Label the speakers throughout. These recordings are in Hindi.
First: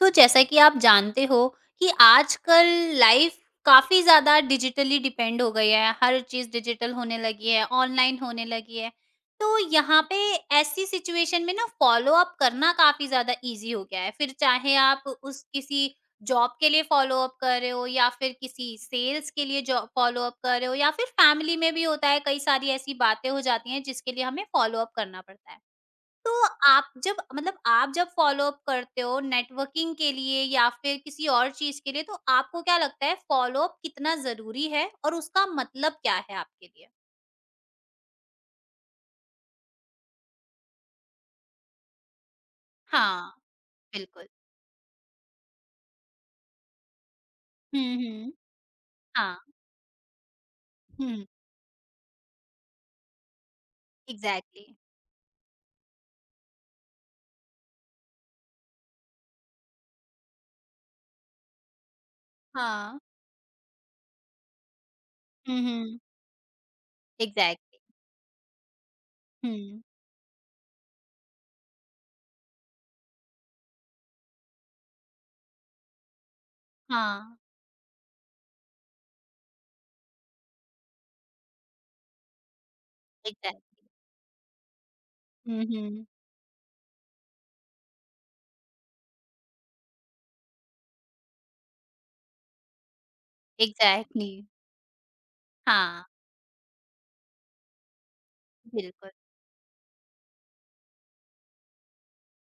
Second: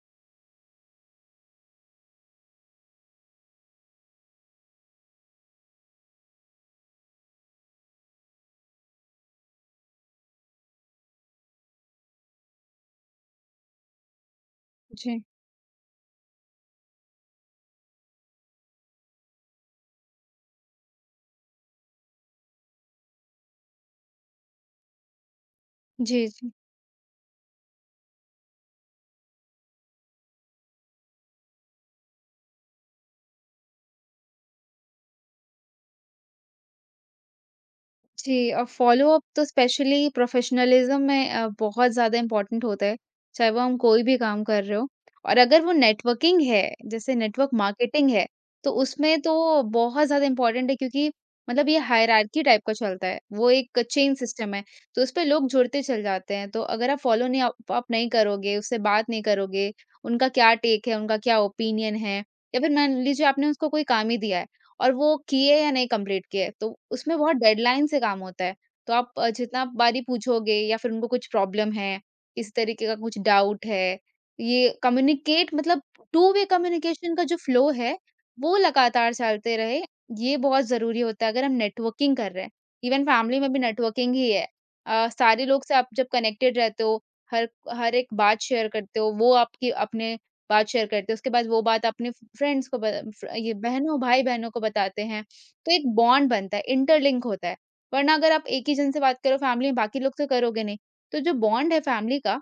Speaker 1: तो जैसा कि आप जानते हो कि आजकल लाइफ काफ़ी ज़्यादा डिजिटली डिपेंड हो गई है। हर चीज़ डिजिटल होने लगी है, ऑनलाइन होने लगी है। तो यहाँ पे ऐसी सिचुएशन में ना फ़ॉलो-अप करना काफ़ी ज़्यादा ईज़ी हो गया है। फिर चाहे आप
Speaker 2: जी,
Speaker 1: उस किसी जॉब के लिए फ़ॉलो-अप कर रहे हो या फिर किसी सेल्स के लिए जॉ फ़ॉलो-अप कर रहे हो या फिर फैमिली में भी होता है, कई सारी ऐसी बातें हो जाती हैं जिसके लिए हमें फ़ॉलो-अप करना पड़ता है।
Speaker 2: जी,
Speaker 1: तो
Speaker 2: जी।
Speaker 1: आप जब फॉलोअप करते हो नेटवर्किंग के लिए या फिर किसी और चीज के लिए तो आपको क्या लगता है फॉलोअप कितना जरूरी है और उसका मतलब क्या है आपके लिए?
Speaker 2: जी, और फ़ॉलो-अप तो स्पेशली प्रोफ़ेशनलिज़्म में बहुत ज़्यादा इम्पोर्टेंट होता है,
Speaker 1: हाँ,
Speaker 2: चाहे वो हम कोई भी
Speaker 1: बिल्कुल।
Speaker 2: काम कर रहे हो। और अगर वो नेटवर्किंग है, जैसे नेटवर्क
Speaker 1: हुँ,
Speaker 2: मार्केटिंग है,
Speaker 1: हुँ।
Speaker 2: तो उसमें तो
Speaker 1: हाँ।
Speaker 2: बहुत ज़्यादा इम्पोर्टेंट है क्योंकि
Speaker 1: हुँ।
Speaker 2: मतलब ये हायरार्की टाइप का चलता है, वो एक चेन सिस्टम है,
Speaker 1: एग्ज़ैक्टली।
Speaker 2: तो उसपे लोग जुड़ते चले जाते हैं। तो अगर आप फ़ॉलो नहीं अप अप नहीं करोगे, उससे बात नहीं करोगे, उनका क्या टेक है, उनका क्या ओपिनियन है या फिर मान
Speaker 1: हाँ।
Speaker 2: लीजिए आपने उसको कोई काम ही दिया है, और वो किए
Speaker 1: हुँ,
Speaker 2: या नहीं
Speaker 1: हुँ।
Speaker 2: कंप्लीट किए। तो उसमें बहुत
Speaker 1: एग्ज़ैक्टली।
Speaker 2: डेडलाइन से काम होता है। तो आप जितना
Speaker 1: हुँ।
Speaker 2: बारी पूछोगे या फिर उनको कुछ प्रॉब्लम है, इस तरीके का कुछ डाउट है, ये कम्युनिकेट मतलब टू वे कम्युनिकेशन का जो
Speaker 1: हाँ,
Speaker 2: फ्लो है, वो लगातार चलते रहे, ये बहुत ज़रूरी होता है अगर हम नेटवर्किंग कर रहे हैं। इवन फैमिली में भी
Speaker 1: एग्ज़ैक्टली।
Speaker 2: नेटवर्किंग ही है। सारे लोग
Speaker 1: हुँ,
Speaker 2: से आप जब
Speaker 1: हुँ।
Speaker 2: कनेक्टेड रहते हो, हर हर एक बात शेयर करते हो, वो आपकी अपने बात शेयर करते हैं, उसके बाद वो बात अपने फ्रेंड्स को ब फ्र ये बहनों
Speaker 1: एग्ज़ैक्टली।
Speaker 2: भाई-बहनों को बताते हैं, तो एक
Speaker 1: हाँ,
Speaker 2: बॉन्ड बनता है, इंटरलिंक होता है। वरना अगर आप एक ही जन से
Speaker 1: बिल्कुल।
Speaker 2: बात करो फैमिली में, बाकी लोग तो करोगे नहीं। तो जो बॉन्ड है फैमिली का,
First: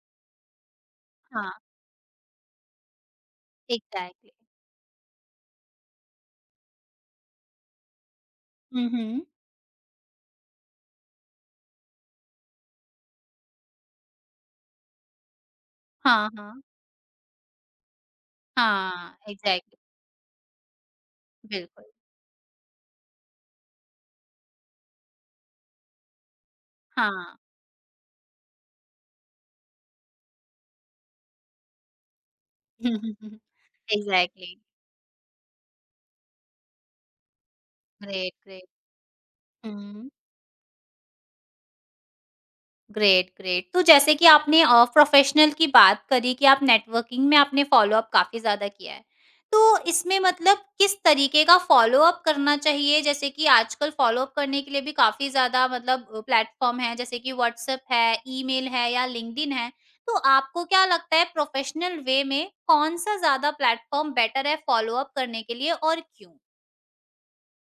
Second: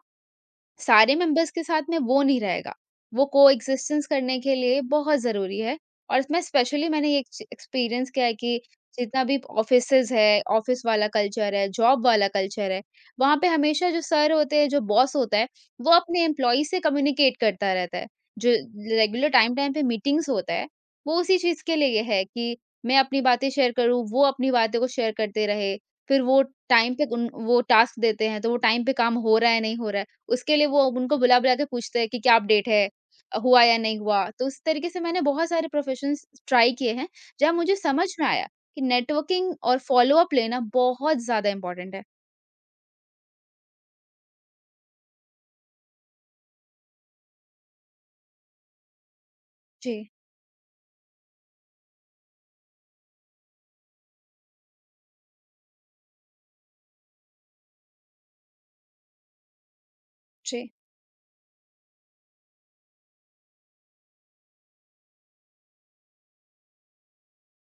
Speaker 2: सारे मेंबर्स
Speaker 1: हाँ,
Speaker 2: के साथ में वो नहीं रहेगा। वो कोएग्जिस्टेंस
Speaker 1: एग्ज़ैक्टली।
Speaker 2: करने के लिए बहुत ज़रूरी है और इसमें स्पेशली मैंने ये एक्सपीरियंस किया है कि
Speaker 1: हुँ,
Speaker 2: जितना
Speaker 1: हुँ।
Speaker 2: भी ऑफिसेज़ है, ऑफिस वाला कल्चर है, जॉब वाला कल्चर है, वहाँ पे हमेशा जो सर होते हैं, जो बॉस होता है, वो अपने
Speaker 1: हाँ, हाँ।
Speaker 2: एम्प्लॉई से कम्युनिकेट करता रहता है। जो
Speaker 1: हाँ,
Speaker 2: रेगुलर टाइम-टाइम
Speaker 1: एग्ज़ैक्टली,
Speaker 2: पे मीटिंग्स होता है, वो उसी चीज़ के
Speaker 1: बिल्कुल।
Speaker 2: लिए है कि मैं अपनी बातें शेयर करूँ, वो अपनी बातें को शेयर करते रहे। फिर वो टाइम पे उन
Speaker 1: हाँ।
Speaker 2: वो टास्क देते हैं, तो वो टाइम पे काम हो रहा है, नहीं हो रहा है। उसके लिए वो उनको बुला-बुला के पूछते हैं कि क्या अपडेट है? हुआ या नहीं हुआ? तो
Speaker 1: एग्ज़ैक्टली,
Speaker 2: उस तरीके से मैंने बहुत सारे प्रोफेशंस ट्राई किए हैं, जहाँ मुझे समझ में
Speaker 1: ग्रेट,
Speaker 2: आया
Speaker 1: ग्रेट।
Speaker 2: कि नेटवर्किंग और
Speaker 1: हुँ,
Speaker 2: फ़ॉलो अप लेना बहुत ज़्यादा इम्पोर्टेंट है।
Speaker 1: Great, great. तो जैसे कि आपने प्रोफ़ेशनल की बात करी कि आप नेटवर्किंग में आपने फ़ॉलो-अप काफ़ी ज़्यादा किया है। तो
Speaker 2: जी,
Speaker 1: इसमें मतलब किस तरीके का फ़ॉलो-अप करना चाहिए? जैसे कि आजकल फ़ॉलो-अप करने के लिए भी काफ़ी ज़्यादा मतलब प्लेटफ़ॉर्म हैं जैसे कि व्हाट्सएप है, ईमेल है या लिंक्डइन है। तो आपको
Speaker 2: जी।
Speaker 1: क्या लगता है प्रोफ़ेशनल वे में कौन-सा ज़्यादा प्लेटफ़ॉर्म बेटर है फ़ॉलो-अप करने के लिए और क्यों?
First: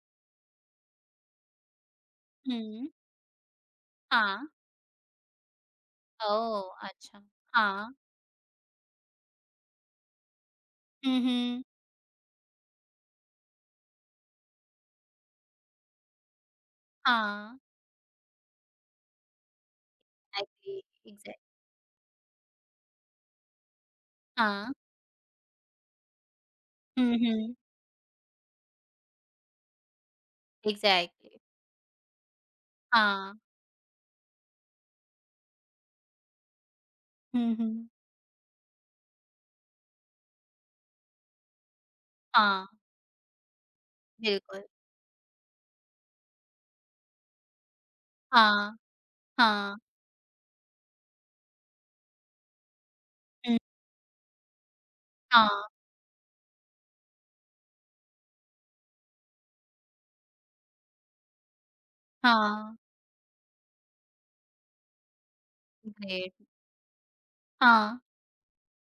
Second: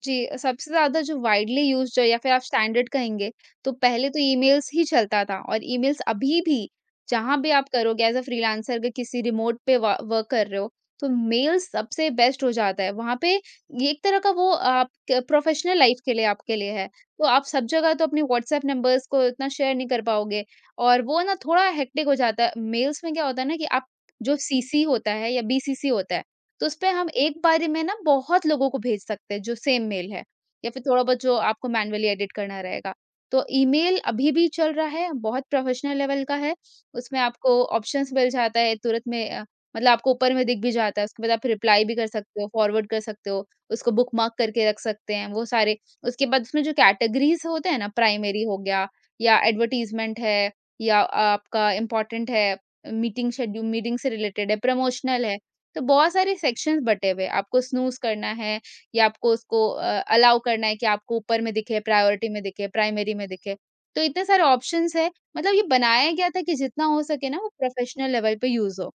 Speaker 2: जी, सबसे ज़्यादा जो वाइडली यूज़्ड जो या फिर आप
Speaker 1: हुँ।
Speaker 2: स्टैंडर्ड कहेंगे, तो पहले तो
Speaker 1: हाँ।
Speaker 2: ईमेल्स ही चलता था और ईमेल्स अभी भी
Speaker 1: ओह! अच्छा।
Speaker 2: जहाँ भी आप
Speaker 1: हाँ।
Speaker 2: करोगे एज़ अ फ्रीलांसर अगर किसी रिमोट पे व वर्क कर रहे हो, तो
Speaker 1: हुँ, हुँ।
Speaker 2: मेल्स सबसे बेस्ट हो जाता है। वहाँ पे ये एक तरह का वो आप क प्रोफ़ेशनल लाइफ़ के लिए आपके लिए है। तो आप
Speaker 1: हाँ।
Speaker 2: सब जगह तो अपने व्हाट्सएप नंबर्स को इतना शेयर नहीं कर पाओगे
Speaker 1: एग्री,
Speaker 2: और वो ना
Speaker 1: एग्ज़ैक्ट।
Speaker 2: थोड़ा हेक्टिक हो जाता है। मेल्स में क्या होता है ना कि आप जो
Speaker 1: हाँ।
Speaker 2: सीसी होता है या बीसीसी होता है तो उसपे हम
Speaker 1: हुँ,
Speaker 2: एक
Speaker 1: हुँ।
Speaker 2: बारी में ना बहुत लोगों को भेज सकते हैं जो सेम मेल है या फिर थोड़ा बहुत जो
Speaker 1: एग्ज़ैक्टली।
Speaker 2: आपको मैन्युअली एडिट करना रहेगा।
Speaker 1: हाँ।
Speaker 2: तो ईमेल अभी भी चल रहा है, बहुत प्रोफेशनल लेवल का है। उसमें
Speaker 1: हुँ,
Speaker 2: आपको
Speaker 1: हुँ।
Speaker 2: ऑप्शंस मिल जाता है तुरंत में मतलब आपको ऊपर में दिख भी जाता है। उसके बाद आप रिप्लाई भी कर सकते हो,
Speaker 1: हाँ।
Speaker 2: फॉरवर्ड कर सकते हो, उसको बुकमार्क
Speaker 1: बिल्कुल।
Speaker 2: करके रख सकते हैं वो सारे। उसके बाद उसमें जो कैटेगरीज़ होते हैं ना प्राइमरी हो
Speaker 1: हाँ,
Speaker 2: गया या
Speaker 1: हाँ।
Speaker 2: एडवर्टाइज़मेंट है या आपका इम्पोर्टेंट है, मीटिंग
Speaker 1: हुँ,
Speaker 2: शेड्यूल मीटिंग से रिलेटेड है, प्रमोशनल है।
Speaker 1: हाँ,
Speaker 2: तो बहुत सारे सेक्शंस बटे हुए हैं, आपको स्नूज़ करना है या आपको उसको अलाउ करना है कि आपको ऊपर में दिखे, प्रायोरिटी में दिखे,
Speaker 1: हाँ।
Speaker 2: प्राइमरी में दिखे। तो इतने सारे ऑप्शंस हैं, मतलब ये बनाया गया
Speaker 1: ग्रेट।
Speaker 2: था कि जितना हो सके ना वो
Speaker 1: हाँ।
Speaker 2: प्रोफेशनल लेवल पे यूज़ हो।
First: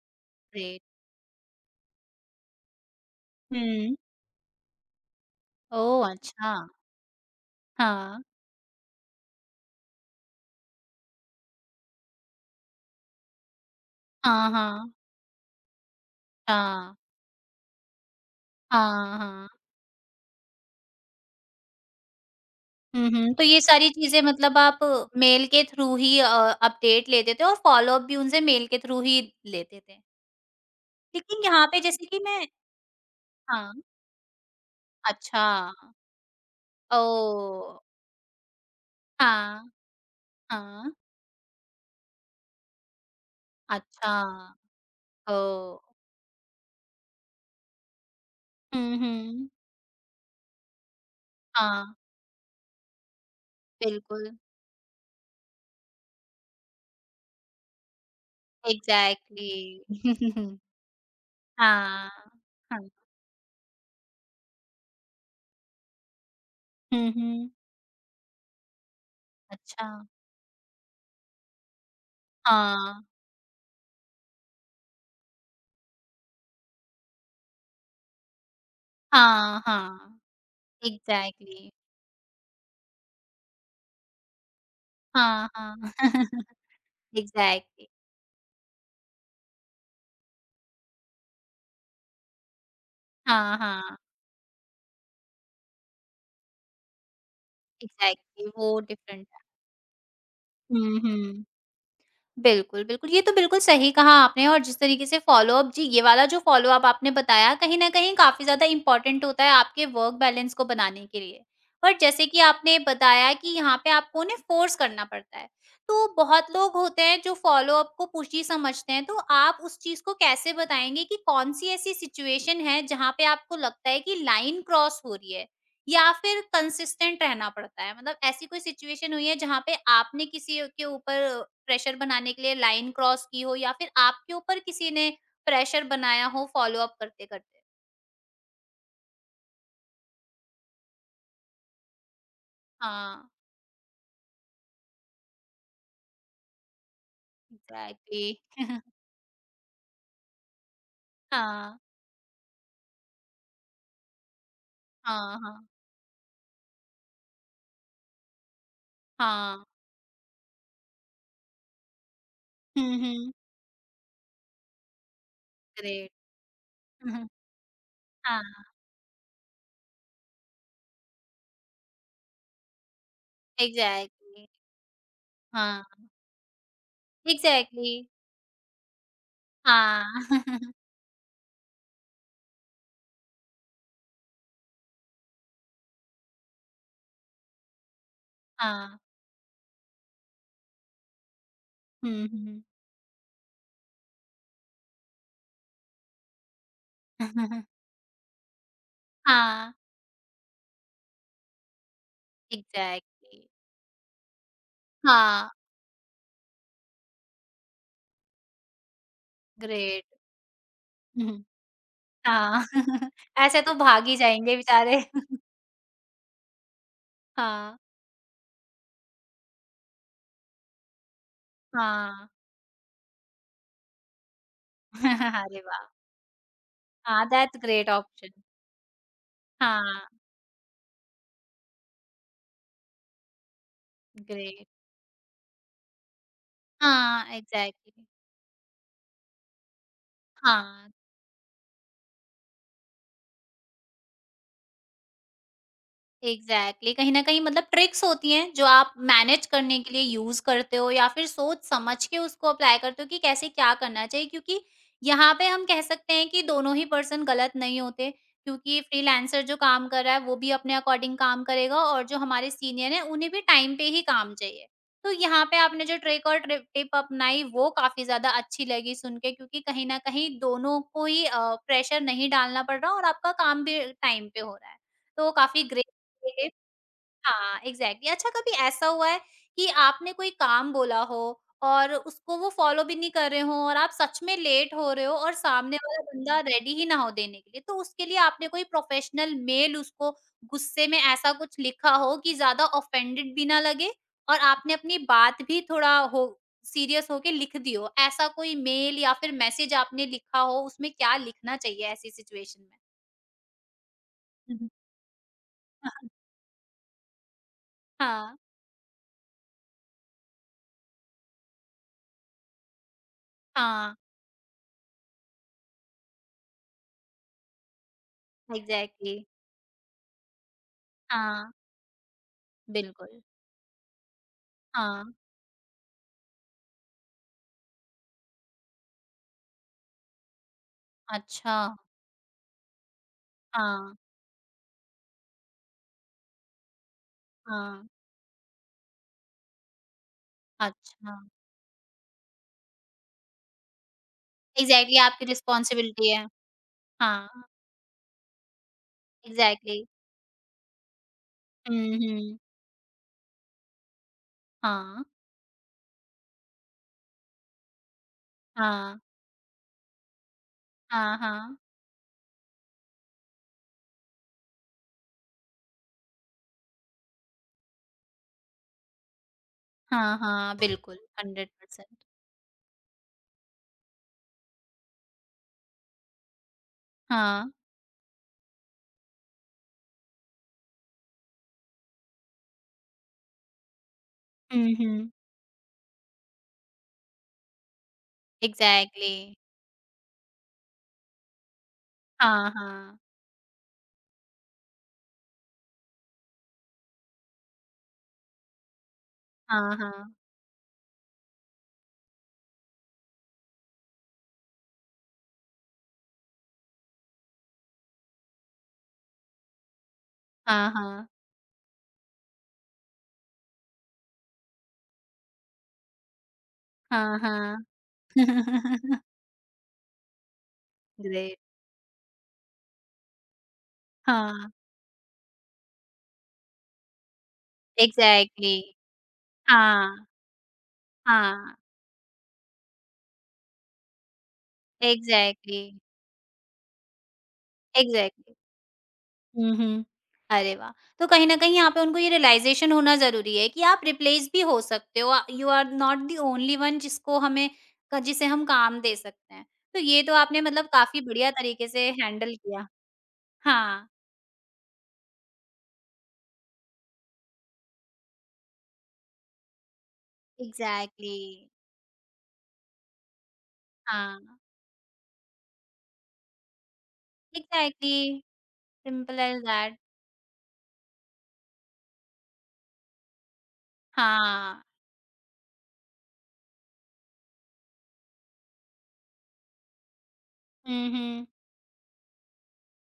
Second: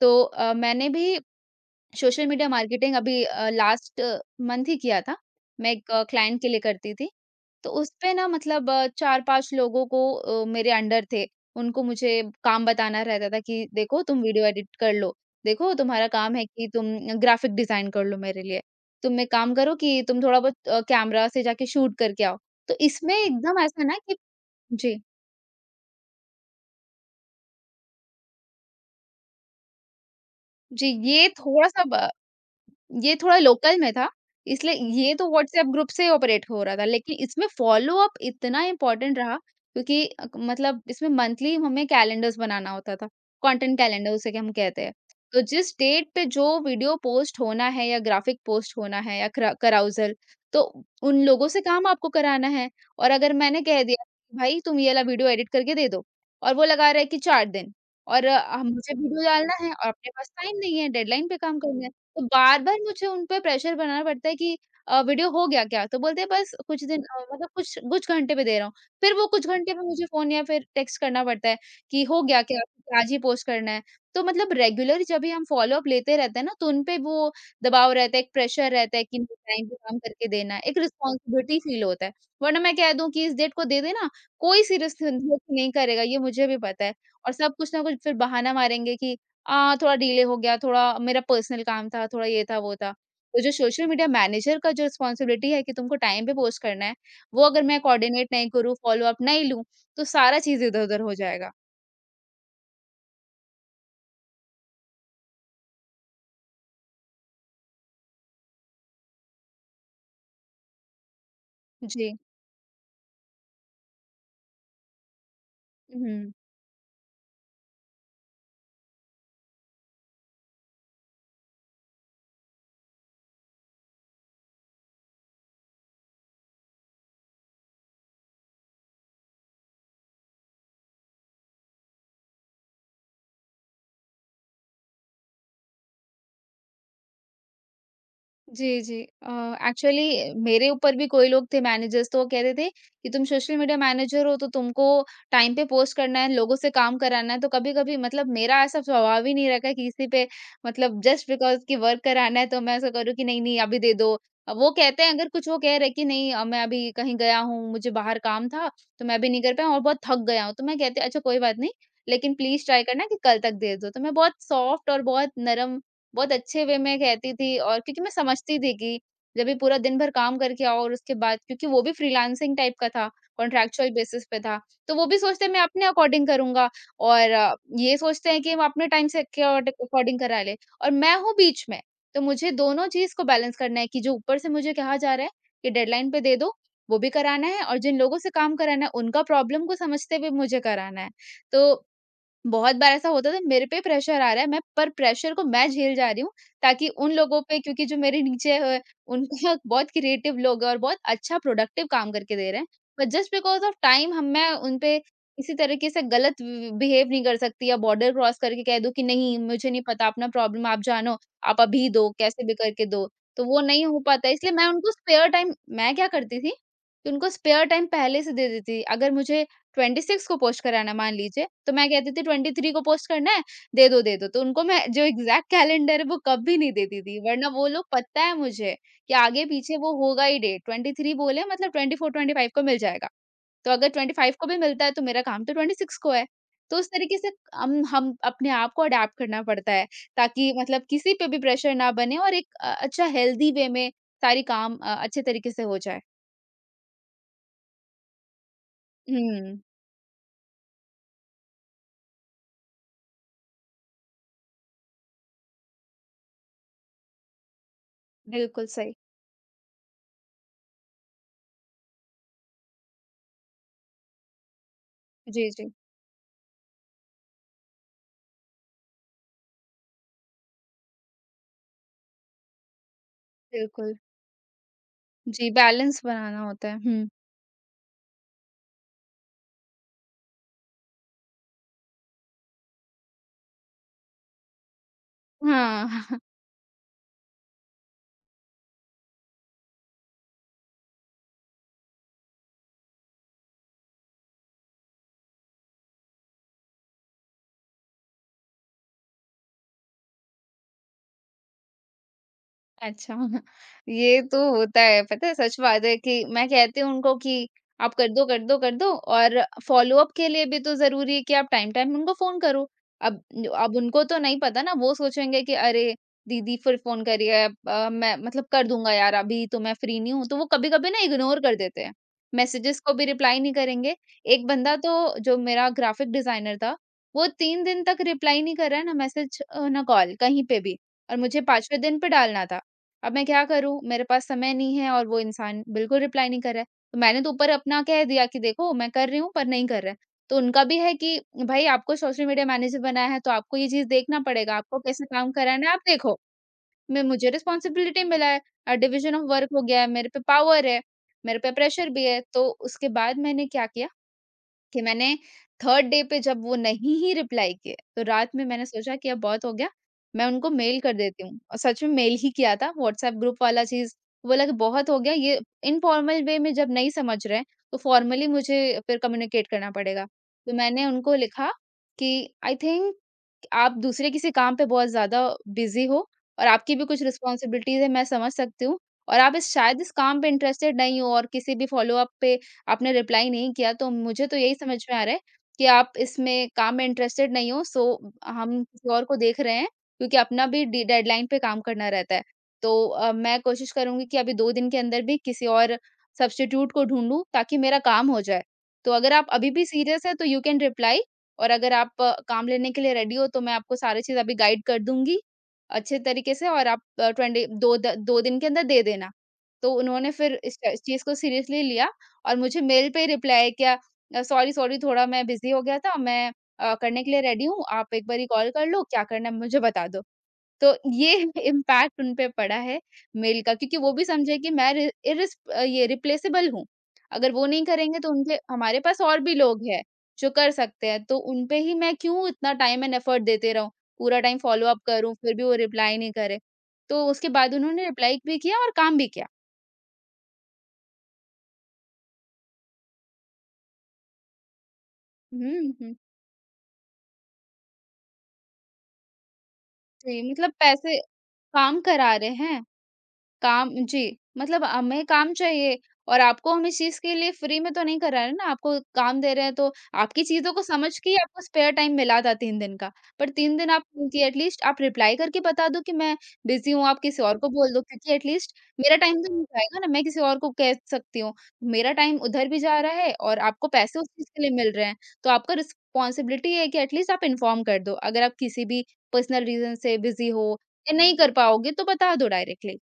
Speaker 2: तो
Speaker 1: ग्रेट।
Speaker 2: मैंने भी सोशल मीडिया मार्केटिंग अभी
Speaker 1: हुँ।
Speaker 2: लास्ट मंथ ही किया था। मैं एक
Speaker 1: ओह!
Speaker 2: क्लाइंट के
Speaker 1: अच्छा।
Speaker 2: लिए करती थी। तो उसपे
Speaker 1: हाँ।
Speaker 2: ना मतलब 4-5 लोगों को मेरे अंडर थे। उनको मुझे काम बताना रहता था कि देखो तुम वीडियो
Speaker 1: हाँ,
Speaker 2: एडिट
Speaker 1: हाँ।
Speaker 2: कर लो। देखो तुम्हारा काम है कि तुम
Speaker 1: हाँ।
Speaker 2: ग्राफिक डिज़ाइन कर लो मेरे लिए।
Speaker 1: हाँ,
Speaker 2: तुम एक
Speaker 1: हाँ।
Speaker 2: काम करो कि तुम थोड़ा बहुत कैमरा से जाके शूट करके आओ। तो
Speaker 1: हुँ,
Speaker 2: इसमें
Speaker 1: हुँ। तो
Speaker 2: एकदम
Speaker 1: ये
Speaker 2: ऐसा
Speaker 1: सारी
Speaker 2: ना कि
Speaker 1: चीज़ें मतलब आप
Speaker 2: जी,
Speaker 1: मेल के थ्रू ही अपडेट लेते थे और फ़ॉलो-अप भी उनसे मेल के थ्रू ही लेते थे।
Speaker 2: जी ये
Speaker 1: लेकिन यहाँ पे
Speaker 2: थोड़ा-सा
Speaker 1: जैसे
Speaker 2: ब
Speaker 1: कि मैं
Speaker 2: ये थोड़ा
Speaker 1: हाँ,
Speaker 2: लोकल में था, इसलिए ये तो
Speaker 1: अच्छा।
Speaker 2: व्हाट्सएप ग्रुप से ऑपरेट हो रहा था, लेकिन इसमें
Speaker 1: ओह!
Speaker 2: फ़ॉलो-अप इतना इम्पोर्टेंट रहा
Speaker 1: हाँ,
Speaker 2: क्योंकि मतलब
Speaker 1: हाँ,
Speaker 2: इसमें मंथली हमें कैलेंडर्स बनाना होता था, कंटेंट कैलेंडर
Speaker 1: अच्छा,
Speaker 2: उसे के हम कहते हैं। तो जिस
Speaker 1: ओह!
Speaker 2: डेट पे जो वीडियो पोस्ट होना है या ग्राफिक पोस्ट
Speaker 1: हुँ,
Speaker 2: होना है या
Speaker 1: हुँ,
Speaker 2: क्रा कराउज़ल, तो उन लोगों से
Speaker 1: हाँ,
Speaker 2: काम आपको कराना है और अगर मैंने कह दिया,
Speaker 1: बिल्कुल,
Speaker 2: "भाई, तुम ये वाला वीडियो एडिट करके दे दो" और वो लगा रहा है कि 4 दिन और मुझे वीडियो डालना है
Speaker 1: एग्ज़ैक्टली।
Speaker 2: और अपने पास टाइम नहीं है, डेडलाइन पे काम करना है।
Speaker 1: हाँ,
Speaker 2: तो बार-बार
Speaker 1: हाँ,
Speaker 2: मुझे उन पे प्रेशर बनाना पड़ता है कि वीडियो हो गया क्या? तो बोलते हैं बस कुछ दिन
Speaker 1: हुँ,
Speaker 2: मतलब
Speaker 1: हुँ,
Speaker 2: कुछ कुछ घंटे पे दे रहा हूँ। फिर वो कुछ घंटे पे
Speaker 1: अच्छा,
Speaker 2: मुझे फ़ोन या फिर टेक्स्ट करना पड़ता है कि हो गया क्या? तो
Speaker 1: हाँ,
Speaker 2: आज ही पोस्ट करना है। तो मतलब रेगुलर जब भी हम फ़ॉलो-अप लेते रहते हैं ना तो उन पे वो दबाव रहता है, एक प्रेशर रहता है कि नहीं
Speaker 1: हाँ,
Speaker 2: टाइम पे काम
Speaker 1: हाँ,
Speaker 2: करके देना है, एक रिस्पॉन्सिबिलिटी
Speaker 1: एग्ज़ैक्टली।
Speaker 2: फ़ील होता है। वरना मैं कह दूँ कि इस डेट को दे देना, कोई सीरियसली
Speaker 1: हाँ,
Speaker 2: नहीं
Speaker 1: हाँ,
Speaker 2: करेगा ये मुझे भी पता है। और सब कुछ ना
Speaker 1: एग्ज़ैक्टली।
Speaker 2: कुछ फिर बहाना मारेंगे कि थोड़ा डिले हो गया, थोड़ा मेरा पर्सनल काम था, थोड़ा ये था, वो था। तो जो
Speaker 1: हाँ,
Speaker 2: सोशल
Speaker 1: हाँ,
Speaker 2: मीडिया मैनेजर का जो रिस्पॉन्सिबिलिटी है कि तुमको टाइम पे पोस्ट करना है, वो अगर मैं कोऑर्डिनेट
Speaker 1: एग्ज़ैक्टली
Speaker 2: नहीं करूँ,
Speaker 1: वो
Speaker 2: फ़ॉलो अप
Speaker 1: डिफ़रेंट है।
Speaker 2: नहीं लूँ, तो सारा चीज़
Speaker 1: हुँ,
Speaker 2: इधर-उधर हो
Speaker 1: हुँ।
Speaker 2: जाएगा।
Speaker 1: बिल्कुल, बिल्कुल। ये तो बिल्कुल सही कहा आपने और जिस तरीके से फ़ॉलो-अप जी, ये वाला जो फ़ॉलो-अप आपने बताया कहीं न कहीं काफ़ी ज़्यादा इम्पोर्टेंट होता है आपके वर्क बैलेंस को बनाने के लिए। पर
Speaker 2: जी।
Speaker 1: जैसे कि आपने बताया कि यहाँ पे आपको उन्हें फ़ोर्स करना पड़ता है। तो
Speaker 2: हुँ।
Speaker 1: बहुत लोग होते हैं जो फ़ॉलो-अप को पुष्टि समझते हैं, तो आप उस चीज़ को कैसे बताएँगे कि कौन-सी ऐसी सिचुएशन है जहाँ पे आपको लगता है कि लाइन क्रॉस हो रही है? या फिर कंसिस्टेंट रहना पड़ता है? मतलब ऐसी कोई सिचुएशन हुई है जहाँ पे आपने किसी के ऊपर प्रेशर बनाने के लिए लाइन क्रॉस की हो या फिर आपके ऊपर किसी ने प्रेशर बनाया हो फ़ॉलो-अप करते-करते?
Speaker 2: जी, जी। एक्चुअली मेरे ऊपर भी कोई लोग थे मैनेजर्स तो वो कहते थे कि
Speaker 1: हाँ,
Speaker 2: तुम सोशल मीडिया मैनेजर हो तो तुमको टाइम पे पोस्ट करना है, लोगों से काम कराना है। तो कभी-कभी
Speaker 1: एग्ज़ैक्टली।
Speaker 2: मतलब मेरा ऐसा स्वभाव ही नहीं रखा है कि किसी पे मतलब जस्ट बिकॉज़ कि
Speaker 1: हाँ,
Speaker 2: वर्क कराना है तो मैं ऐसा करूँ कि नहीं, नहीं अभी दे दो। वो कहते हैं अगर
Speaker 1: हाँ,
Speaker 2: कुछ वो
Speaker 1: हाँ,
Speaker 2: कह रहे हैं कि नहीं मैं अभी कहीं गया हूँ, मुझे बाहर काम था तो मैं अभी नहीं कर
Speaker 1: हाँ।
Speaker 2: पाया और बहुत थक गया हूँ। तो मैं कहती अच्छा कोई बात नहीं, लेकिन प्लीज़ ट्राई
Speaker 1: हुँ,
Speaker 2: करना कि
Speaker 1: हुँ।
Speaker 2: कल तक दे दो। तो मैं बहुत सॉफ्ट और बहुत नरम
Speaker 1: ग्रेट।
Speaker 2: बहुत अच्छे वे में
Speaker 1: हुँ, हुँ।
Speaker 2: कहती थी और क्योंकि मैं समझती
Speaker 1: हाँ,
Speaker 2: थी कि जब भी पूरा दिन भर काम करके आओ और उसके बाद क्योंकि वो भी फ्रीलांसिंग टाइप का था, कॉन्ट्रैक्चुअल बेसिस पे
Speaker 1: एग्ज़ैक्टली।
Speaker 2: था, तो वो भी सोचते हैं मैं
Speaker 1: हाँ,
Speaker 2: अपने अकॉर्डिंग करूँगा और
Speaker 1: एग्ज़ैक्टली।
Speaker 2: ये सोचते हैं कि हम अपने टाइम से के
Speaker 1: हाँ,
Speaker 2: अकॉर्डिंग करा लें और मैं हूँ बीच में। तो मुझे दोनों चीज़ को बैलेंस करना है कि जो ऊपर से मुझे कहा जा रहा है कि डेडलाइन पे दे दो, वो भी कराना है और जिन लोगों से काम कराना है,
Speaker 1: हाँ।
Speaker 2: उनका प्रॉब्लम को समझते हुए मुझे कराना है। तो
Speaker 1: हुँ, हुँ।
Speaker 2: बहुत बार ऐसा होता था मेरे पे प्रेशर आ रहा है मैं पर प्रेशर को मैं झेल जा रही हूँ ताकि उन लोगों पे क्योंकि जो मेरे नीचे है उनका
Speaker 1: हाँ,
Speaker 2: बहुत क्रिएटिव लोग हैं और बहुत अच्छा प्रोडक्टिव काम करके दे रहे हैं but just
Speaker 1: exactly.
Speaker 2: Because of time हम मैं उन पे
Speaker 1: हाँ,
Speaker 2: किसी तरीके से गलत बिहेव नहीं कर सकती या बॉर्डर क्रॉस करके कह दूं कि नहीं मुझे नहीं
Speaker 1: ग्रेट।
Speaker 2: पता अपना प्रॉब्लम आप जानो
Speaker 1: हुँ, हुँ।
Speaker 2: आप अभी दो कैसे भी
Speaker 1: हाँ,
Speaker 2: करके दो तो वो
Speaker 1: ऐसे तो
Speaker 2: नहीं हो
Speaker 1: भाग ही
Speaker 2: पाता इसलिए
Speaker 1: जाएँगे बेचारे।
Speaker 2: मैं क्या करती थी कि उनको स्पेयर
Speaker 1: हाँ,
Speaker 2: टाइम पहले से दे देती थी अगर मुझे 26 को पोस्ट कराना है मान लीजिए, तो मैं कहती थी
Speaker 1: हाँ।
Speaker 2: 23 को पोस्ट करना है, दे दो, दे दो। तो उनको मैं जो एग्ज़ैक्ट
Speaker 1: अरे वाह!
Speaker 2: कैलेंडर है वो कभी नहीं देती थी,
Speaker 1: हाँ,
Speaker 2: वरना
Speaker 1: दैट्स
Speaker 2: वो लोग
Speaker 1: ग्रेट
Speaker 2: पता
Speaker 1: ऑप्शन।
Speaker 2: है मुझे कि आगे-पीछे वो
Speaker 1: हाँ,
Speaker 2: होगा ही डेट, 23 बोले मतलब 24-25 को मिल जाएगा। तो अगर 25 को भी
Speaker 1: ग्रेट।
Speaker 2: मिलता है तो मेरा काम तो 26 को है। तो उस तरीके
Speaker 1: हाँ,
Speaker 2: से हम
Speaker 1: एग्ज़ैक्टली।
Speaker 2: हम अपने आप को अडैप्ट करना पड़ता है ताकि मतलब
Speaker 1: हाँ।
Speaker 2: किसी पे भी प्रेशर ना बने और एक अच्छा हेल्दी वे में सारी काम अच्छे तरीके से हो जाए।
Speaker 1: Exactly exactly। कहीं न कहीं मतलब ट्रिक्स होती हैं जो आप मैनेज
Speaker 2: हुँ,
Speaker 1: करने के लिए यूज़ करते हो या फिर सोच समझ के उसको अप्लाई करते हो कि कैसे क्या करना चाहिए, क्योंकि यहाँ पे हम कह सकते हैं कि दोनों ही पर्सन गलत नहीं होते,
Speaker 2: बिल्कुल
Speaker 1: क्योंकि
Speaker 2: सही।
Speaker 1: फ्रीलांसर जो काम कर रहा है वो भी अपने अकॉर्डिंग काम करेगा और जो हमारे सीनियर हैं उन्हें भी टाइम पे ही काम चाहिए। तो यहाँ
Speaker 2: जी,
Speaker 1: पे
Speaker 2: जी,
Speaker 1: आपने जो ट्रिक और ट्रिप टिप अपनाई वो काफ़ी ज़्यादा अच्छी लगी सुन के, क्योंकि कहीं न कहीं दोनों को ही प्रेशर नहीं डालना पड़ रहा और आपका काम भी
Speaker 2: बिल्कुल।
Speaker 1: टाइम पे हो रहा है। तो
Speaker 2: जी,
Speaker 1: काफ़ी ग्रेट
Speaker 2: बैलेंस बनाना
Speaker 1: क्रिएटिव।
Speaker 2: होता है। हुँ।
Speaker 1: हाँ, एग्ज़ैक्टली। अच्छा, कभी ऐसा हुआ है कि आपने कोई काम बोला हो और उसको वो फ़ॉलो भी नहीं कर रहे हों और आप सच में लेट हो रहे हो और सामने वाला
Speaker 2: हाँ।
Speaker 1: बंदा रेडी ही ना हो देने के लिए, तो उसके लिए आपने कोई प्रोफ़ेशनल मेल उसको गुस्से में ऐसा कुछ लिखा हो कि ज़्यादा ऑफ़ेंडेड भी ना लगे और आपने अपनी बात भी थोड़ा हो सीरियस होके लिख दी हो, ऐसा कोई मेल या फिर मैसेज आपने लिखा हो, उसमें क्या लिखना चाहिए ऐसी सिचुएशन में?
Speaker 2: अच्छा, ये तो
Speaker 1: हुँ, हुँ।
Speaker 2: होता है, पता है सच बात है कि मैं कहती हूँ उनको कि आप कर दो,
Speaker 1: हाँ,
Speaker 2: कर दो, कर दो और फ़ॉलो-अप के लिए भी तो ज़रूरी है कि आप टाइम-टाइम उनको फ़ोन करो। अब अब
Speaker 1: हाँ,
Speaker 2: उनको तो नहीं पता ना, वो सोचेंगे कि अरे! दीदी फिर फ़ोन कर रही है, मैं मतलब कर दूँगा यार,
Speaker 1: एग्ज़ैक्टली,
Speaker 2: अभी तो मैं फ्री नहीं हूँ, तो वो कभी-कभी ना इग्नोर
Speaker 1: हाँ।
Speaker 2: कर देते हैं। मैसेजेस को भी
Speaker 1: बिल्कुल,
Speaker 2: रिप्लाई नहीं करेंगे। एक बंदा तो
Speaker 1: हाँ,
Speaker 2: जो मेरा ग्राफ़िक डिज़ाइनर था, वो 3 दिन तक रिप्लाई नहीं कर रहा है, ना मैसेज ना कॉल, कहीं पे भी। और मुझे
Speaker 1: अच्छा,
Speaker 2: 5वें दिन पे डालना था। अब मैं क्या करूँ?
Speaker 1: हाँ,
Speaker 2: मेरे पास समय नहीं है और वो इंसान बिल्कुल रिप्लाई नहीं कर रहा है। तो मैंने तो ऊपर अपना
Speaker 1: हाँ,
Speaker 2: कह दिया कि देखो मैं कर रही हूँ, पर नहीं कर रहा है। तो उनका भी है
Speaker 1: अच्छा,
Speaker 2: कि भाई, आपको सोशल मीडिया मैनेजर बनाया है तो आपको ये चीज़ देखना पड़ेगा, आपको
Speaker 1: एग्ज़ैक्टली।
Speaker 2: कैसे
Speaker 1: आपकी
Speaker 2: काम कराना है आप
Speaker 1: रिस्पॉन्सिबिलिटी
Speaker 2: देखो।
Speaker 1: है,
Speaker 2: मैं मुझे
Speaker 1: हाँ,
Speaker 2: रिस्पॉन्सिबिलिटी मिला है, डिवीज़न ऑफ वर्क हो गया
Speaker 1: एग्ज़ैक्टली,
Speaker 2: है, मेरे पे पावर है, मेरे पे
Speaker 1: हुँ,
Speaker 2: प्रेशर भी है।
Speaker 1: हुँ,
Speaker 2: तो उसके बाद मैंने क्या किया कि
Speaker 1: हाँ,
Speaker 2: मैंने थर्ड डे पे जब वो नहीं ही रिप्लाई किए, तो रात में मैंने सोचा
Speaker 1: हाँ,
Speaker 2: कि अब बहुत हो गया, मैं उनको मेल कर
Speaker 1: हाँ,
Speaker 2: देती हूँ।
Speaker 1: हाँ,
Speaker 2: और सच में मेल ही किया था व्हाट्सएप ग्रुप वाला चीज़, बोला कि बहुत हो गया ये, इनफॉर्मल वे में जब नहीं समझ रहे हैं, तो फॉर्मली मुझे फिर कम्युनिकेट करना पड़ेगा।
Speaker 1: हाँ,
Speaker 2: तो
Speaker 1: हाँ,
Speaker 2: मैंने
Speaker 1: बिल्कुल,
Speaker 2: उनको लिखा
Speaker 1: 100%
Speaker 2: कि आई थिंक, आप दूसरे किसी काम पे बहुत ज़्यादा बिज़ी हो और आपकी भी कुछ
Speaker 1: हाँ,
Speaker 2: रिस्पॉन्सिबिलिटीज़ है, मैं समझ सकती हूँ। और आप इस शायद इस काम पे इंटरेस्टेड नहीं हो, और किसी भी फ़ॉलो-अप पे आपने रिप्लाई नहीं किया, तो मुझे तो यही
Speaker 1: हुँ,
Speaker 2: समझ में आ
Speaker 1: हुँ,
Speaker 2: रहा है कि आप इसमें काम में इंटरेस्टेड नहीं हो, सो हम किसी और
Speaker 1: एग्ज़ैक्टली,
Speaker 2: को देख रहे हैं, क्योंकि अपना भी डी डेडलाइन पे काम करना रहता है।
Speaker 1: हाँ,
Speaker 2: तो
Speaker 1: हाँ,
Speaker 2: मैं कोशिश करूँगी कि अभी 2 दिन के अंदर भी किसी और सब्स्टिट्यूट को ढूँढूँ, ताकि मेरा काम हो जाए। तो अगर आप अभी भी
Speaker 1: हाँ,
Speaker 2: सीरियस है,
Speaker 1: हाँ,
Speaker 2: तो यू कैन रिप्लाई। और अगर आप काम लेने के लिए रेडी हो, तो मैं आपको सारी चीज़ अभी गाइड कर दूँगी, अच्छे तरीके से, और आप 20 2 द 2 दिन के अंदर दे देना। तो उन्होंने फिर इस च
Speaker 1: हाँ,
Speaker 2: इस चीज़
Speaker 1: हाँ,
Speaker 2: को सीरियसली लिया, और मुझे मेल पे ही रिप्लाई किया, सॉरी, सॉरी थोड़ा मैं बिज़ी हो गया था, मैं करने के
Speaker 1: हाँ,
Speaker 2: लिए रेडी
Speaker 1: हाँ,
Speaker 2: हूँ, आप एक बारी कॉल कर लो, क्या करना है मुझे बता दो। तो ये
Speaker 1: ग्रेट,
Speaker 2: इम्पैक्ट उन पे पड़ा है मेल का, क्योंकि वो भी समझे कि
Speaker 1: हाँ,
Speaker 2: मैं ये रिप्लेसेबल हूँ। अगर वो नहीं करेंगे तो उनके
Speaker 1: एग्ज़ैक्टली,
Speaker 2: हमारे पास और भी लोग हैं,
Speaker 1: हाँ,
Speaker 2: जो कर सकते हैं। तो उन
Speaker 1: हाँ,
Speaker 2: पे ही मैं क्यों इतना टाइम एंड एफर्ट देते रहूं, पूरा टाइम फॉलो अप करूं, फिर भी वो
Speaker 1: एग्ज़ैक्टली,
Speaker 2: रिप्लाई नहीं करे। तो उसके बाद उन्होंने रिप्लाई
Speaker 1: एग्ज़ैक्टली।
Speaker 2: भी किया और काम भी किया।
Speaker 1: हुँ, हुँ। अरे वाह! तो कहीं न कहीं यहाँ पे उनको ये रियलाइज़ेशन होना ज़रूरी है कि आप रिप्लेस भी हो सकते हो। You
Speaker 2: hmm,
Speaker 1: are
Speaker 2: hmm.
Speaker 1: Not the only one जिसको हमें क जिसे हम काम दे सकते हैं। तो ये तो
Speaker 2: जी,
Speaker 1: आपने
Speaker 2: मतलब
Speaker 1: मतलब
Speaker 2: पैसे
Speaker 1: काफ़ी बढ़िया तरीके
Speaker 2: काम
Speaker 1: से
Speaker 2: करा रहे
Speaker 1: हैंडल
Speaker 2: हैं,
Speaker 1: किया।
Speaker 2: काम,
Speaker 1: हाँ,
Speaker 2: जी, मतलब हमें काम चाहिए। और आपको हम इस चीज़ के लिए फ्री में तो नहीं करा रहे ना, आपको काम दे रहे हैं, तो आपकी चीज़ों को समझ के ही
Speaker 1: एग्ज़ैक्टली।
Speaker 2: आपको स्पेयर टाइम मिला था 3 दिन का। पर 3 दिन आप
Speaker 1: हाँ,
Speaker 2: एटलीस्ट आप रिप्लाई करके बता दो कि मैं बिज़ी हूँ, आप किसी और को बोल दो, क्योंकि
Speaker 1: एग्ज़ैक्टली।
Speaker 2: एटलीस्ट मेरा
Speaker 1: सिंपल
Speaker 2: टाइम तो नहीं
Speaker 1: एज़
Speaker 2: जाएगा
Speaker 1: दैट।
Speaker 2: ना, मैं किसी और को कह सकती हूँ। मेरा टाइम उधर भी जा रहा है और आपको पैसे उस चीज़ के लिए
Speaker 1: हाँ।
Speaker 2: मिल रहे हैं, तो आपका रिस्पॉन्सिबिलिटी है कि एटलीस्ट आप इन्फॉर्म कर दो। अगर आप किसी भी पर्सनल रीज़न से बिज़ी हो
Speaker 1: हुँ,
Speaker 2: या नहीं
Speaker 1: हुँ।
Speaker 2: कर पाओगे, तो बता दो डायरेक्टली।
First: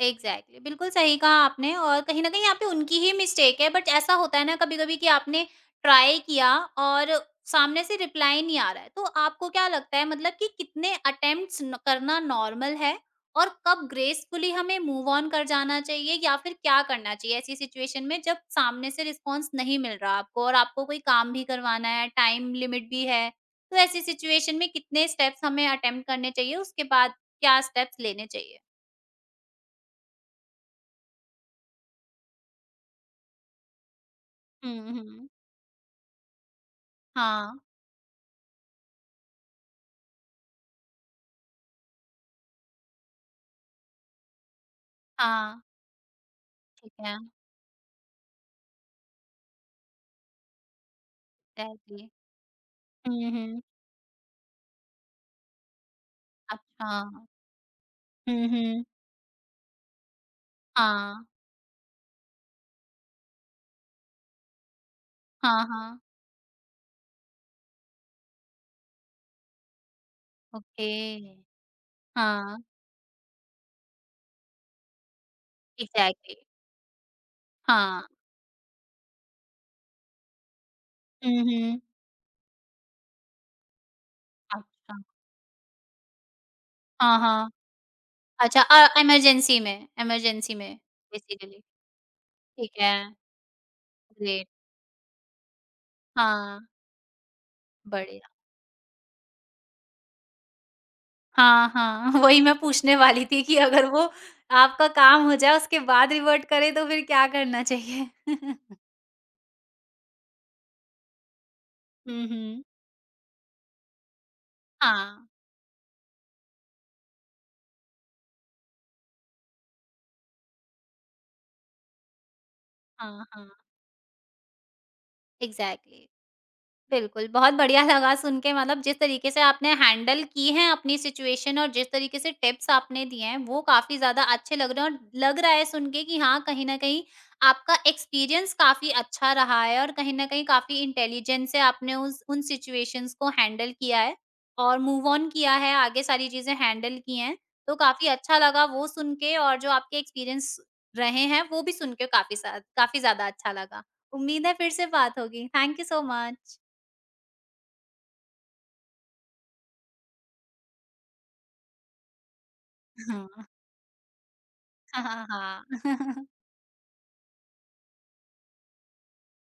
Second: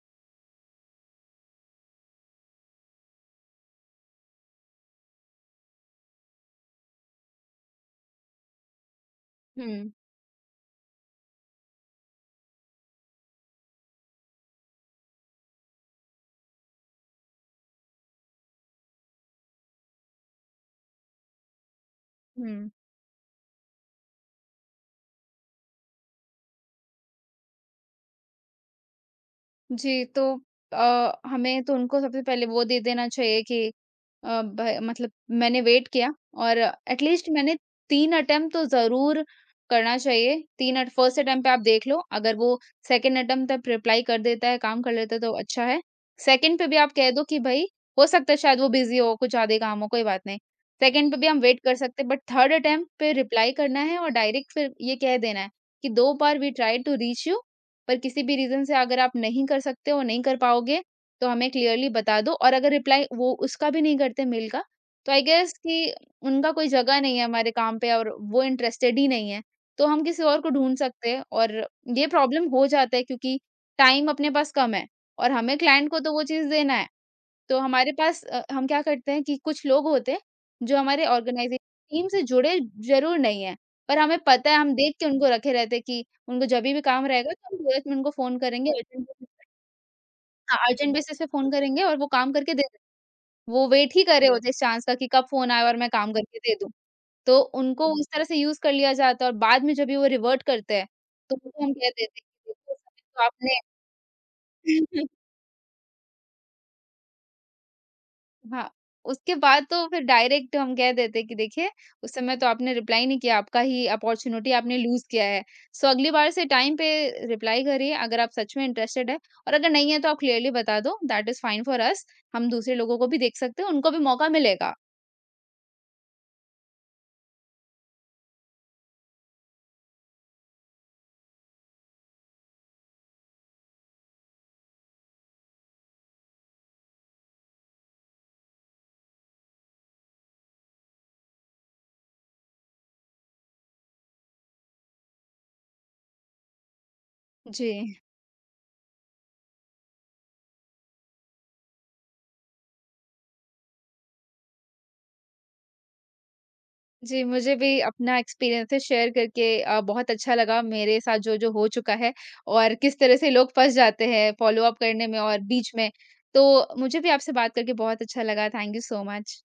Speaker 1: Exactly exactly। बिल्कुल सही कहा आपने और कहीं ना कहीं यहाँ पे उनकी ही मिस्टेक है, बट ऐसा होता है ना कभी कभी कि आपने ट्राई किया और सामने से रिप्लाई नहीं आ रहा है, तो आपको क्या
Speaker 2: हुँ,
Speaker 1: लगता है मतलब कि कितने अटेम्प्ट्स करना नॉर्मल है और कब ग्रेसफुली हमें मूव ऑन कर जाना चाहिए या फिर क्या करना चाहिए ऐसी सिचुएशन में जब सामने से रिस्पॉन्स नहीं मिल रहा आपको और आपको कोई काम भी करवाना है, टाइम
Speaker 2: हुँ।
Speaker 1: लिमिट भी है? तो ऐसी सिचुएशन में कितने स्टेप्स हमें अटेम्प्ट करने चाहिए उसके बाद क्या स्टेप्स लेने
Speaker 2: जी, तो हमें तो उनको सबसे पहले वो दे देना चाहिए कि अ, भ मतलब
Speaker 1: चाहिए?
Speaker 2: मैंने वेट किया, और एट लीस्ट
Speaker 1: हाँ,
Speaker 2: मैंने 3 अटेम्प्ट तो ज़रूर करना चाहिए। 3 अट फर्स्ट अटेम्प्ट पे आप देख लो, अगर वो सेकंड अटेम्प्ट तक रिप्लाई कर देता है, काम कर लेता है, तो
Speaker 1: हाँ,
Speaker 2: अच्छा है। सेकंड पे भी आप
Speaker 1: ठीक
Speaker 2: कह
Speaker 1: है,
Speaker 2: दो कि भई, हो सकता है शायद वो बिज़ी हो, कुछ ज़्यादा ही काम हो, कोई बात नहीं। सेकंड पे भी हम वेट कर सकते
Speaker 1: तहरी,
Speaker 2: हैं, बट थर्ड अटेम्प्ट पे
Speaker 1: हुँ,
Speaker 2: रिप्लाई
Speaker 1: हुँ,
Speaker 2: करना है, और डायरेक्ट फिर ये कह देना है कि, "2 बार वी ट्राइड
Speaker 1: अच्छा।
Speaker 2: टू रीच यू, पर किसी भी
Speaker 1: हुँ,
Speaker 2: रीज़न से
Speaker 1: हुँ।
Speaker 2: अगर आप नहीं कर सकते हो, नहीं कर पाओगे,
Speaker 1: हाँ,
Speaker 2: तो हमें क्लियरली बता दो। और अगर रिप्लाई वो उसका भी नहीं करते मेल का, तो आई गेस
Speaker 1: हाँ,
Speaker 2: कि
Speaker 1: हाँ,
Speaker 2: उनका कोई जगह नहीं है हमारे काम पे, और वो इंटरेस्टेड ही नहीं है। तो हम किसी और को ढूँढ
Speaker 1: ओके,
Speaker 2: सकते हैं, और ये प्रॉब्लम
Speaker 1: हाँ,
Speaker 2: हो जाता है, क्योंकि टाइम अपने पास कम है, और हमें क्लाइंट को तो वो
Speaker 1: एग्ज़ैक्टली,
Speaker 2: चीज़ देना है। तो हमारे
Speaker 1: हाँ।
Speaker 2: पास हम क्या करते हैं कि कुछ लोग होते हैं, जो हमारे
Speaker 1: हुँ,
Speaker 2: ऑर्गेनाइजेशन
Speaker 1: हुँ।
Speaker 2: टीम से जुड़े ज़रूर नहीं हैं, पर हमें पता है, हम
Speaker 1: अच्छा,
Speaker 2: देख के उनको रखे रहते हैं कि उनको जभी भी काम
Speaker 1: हाँ,
Speaker 2: रहेगा तो
Speaker 1: हाँ,
Speaker 2: हम तुरंत में उनको फ़ोन
Speaker 1: अच्छा,
Speaker 2: करेंगे, अर्जेंट बेसिस।
Speaker 1: इमरजेंसी
Speaker 2: हाँ,
Speaker 1: में
Speaker 2: अर्जेंट बेसिस पे फ़ोन
Speaker 1: बेसिकली,
Speaker 2: करेंगे, और वो काम करके दे
Speaker 1: ठीक
Speaker 2: दें।
Speaker 1: है,
Speaker 2: वो वेट ही कर रहे होते
Speaker 1: ग्रेट,
Speaker 2: हैं इस चांस का कि कब फ़ोन आए और मैं काम करके दे
Speaker 1: हाँ,
Speaker 2: दूँ। तो उनको उस तरह
Speaker 1: बढ़िया।
Speaker 2: से यूज़ कर लिया जाता है, और बाद में जब भी वो रिवर्ट करते हैं, तो उनको
Speaker 1: हाँ,
Speaker 2: हम कह देते हैं
Speaker 1: हाँ,
Speaker 2: कि
Speaker 1: वही मैं
Speaker 2: देखो इस
Speaker 1: पूछने
Speaker 2: समय तो
Speaker 1: वाली थी कि
Speaker 2: आपने
Speaker 1: अगर वो आपका काम हो जाए उसके बाद रिवर्ट करें तो फिर क्या करना चाहिए?
Speaker 2: हाँ, उसके बाद तो फिर डायरेक्ट हम कह देते कि देखिए, उस
Speaker 1: हुँ,
Speaker 2: समय तो
Speaker 1: हुँ।
Speaker 2: आपने रिप्लाई नहीं किया, आपका ही अपॉर्च्युनिटी आपने लूज़ किया
Speaker 1: हाँ,
Speaker 2: है। सो अगली बार से टाइम पे रिप्लाई करिए अगर आप सच में इंटरेस्टेड है। और अगर नहीं है तो आप क्लियरली बता दो, that is fine for us. हम दूसरे लोगों को भी
Speaker 1: हाँ,
Speaker 2: देख
Speaker 1: हाँ,
Speaker 2: सकते हैं, उनको भी मौका मिलेगा।
Speaker 1: एग्ज़ैक्टली। बिल्कुल, बहुत बढ़िया लगा सुन के मतलब जिस तरीके से आपने हैंडल की है अपनी सिचुएशन और जिस तरीके से टिप्स आपने दिए हैं, वो काफ़ी ज़्यादा अच्छे लग रहे हैं और लग रहा है सुन के कि हाँ, कहीं न कहीं आपका एक्सपीरियंस काफ़ी अच्छा रहा है और कहीं न कहीं काफ़ी इंटेलिजेंस से आपने उस उन सिचुएशंस को हैंडल किया है और मूव ऑन किया है, आगे सारी चीज़ें हैंडल की हैं।
Speaker 2: जी।
Speaker 1: तो काफ़ी अच्छा लगा वो सुन के और जो आपके एक्सपीरियंस रहे हैं, वो भी सुन के काफ़ी ज़्यादा अच्छा लगा। उम्मीद है फिर से बात होगी। Thank you so much.
Speaker 2: जी, मुझे भी अपना एक्सपीरियंसेस शेयर करके बहुत अच्छा लगा, मेरे साथ जो-जो हो चुका है और किस तरह
Speaker 1: 嗯，
Speaker 2: से लोग फँस जाते हैं फ़ॉलो अप
Speaker 1: 哈
Speaker 2: करने में
Speaker 1: 哈
Speaker 2: और
Speaker 1: 哈，
Speaker 2: बीच में।
Speaker 1: 哈
Speaker 2: तो मुझे भी आपसे बात करके बहुत अच्छा लगा। Thank you so much.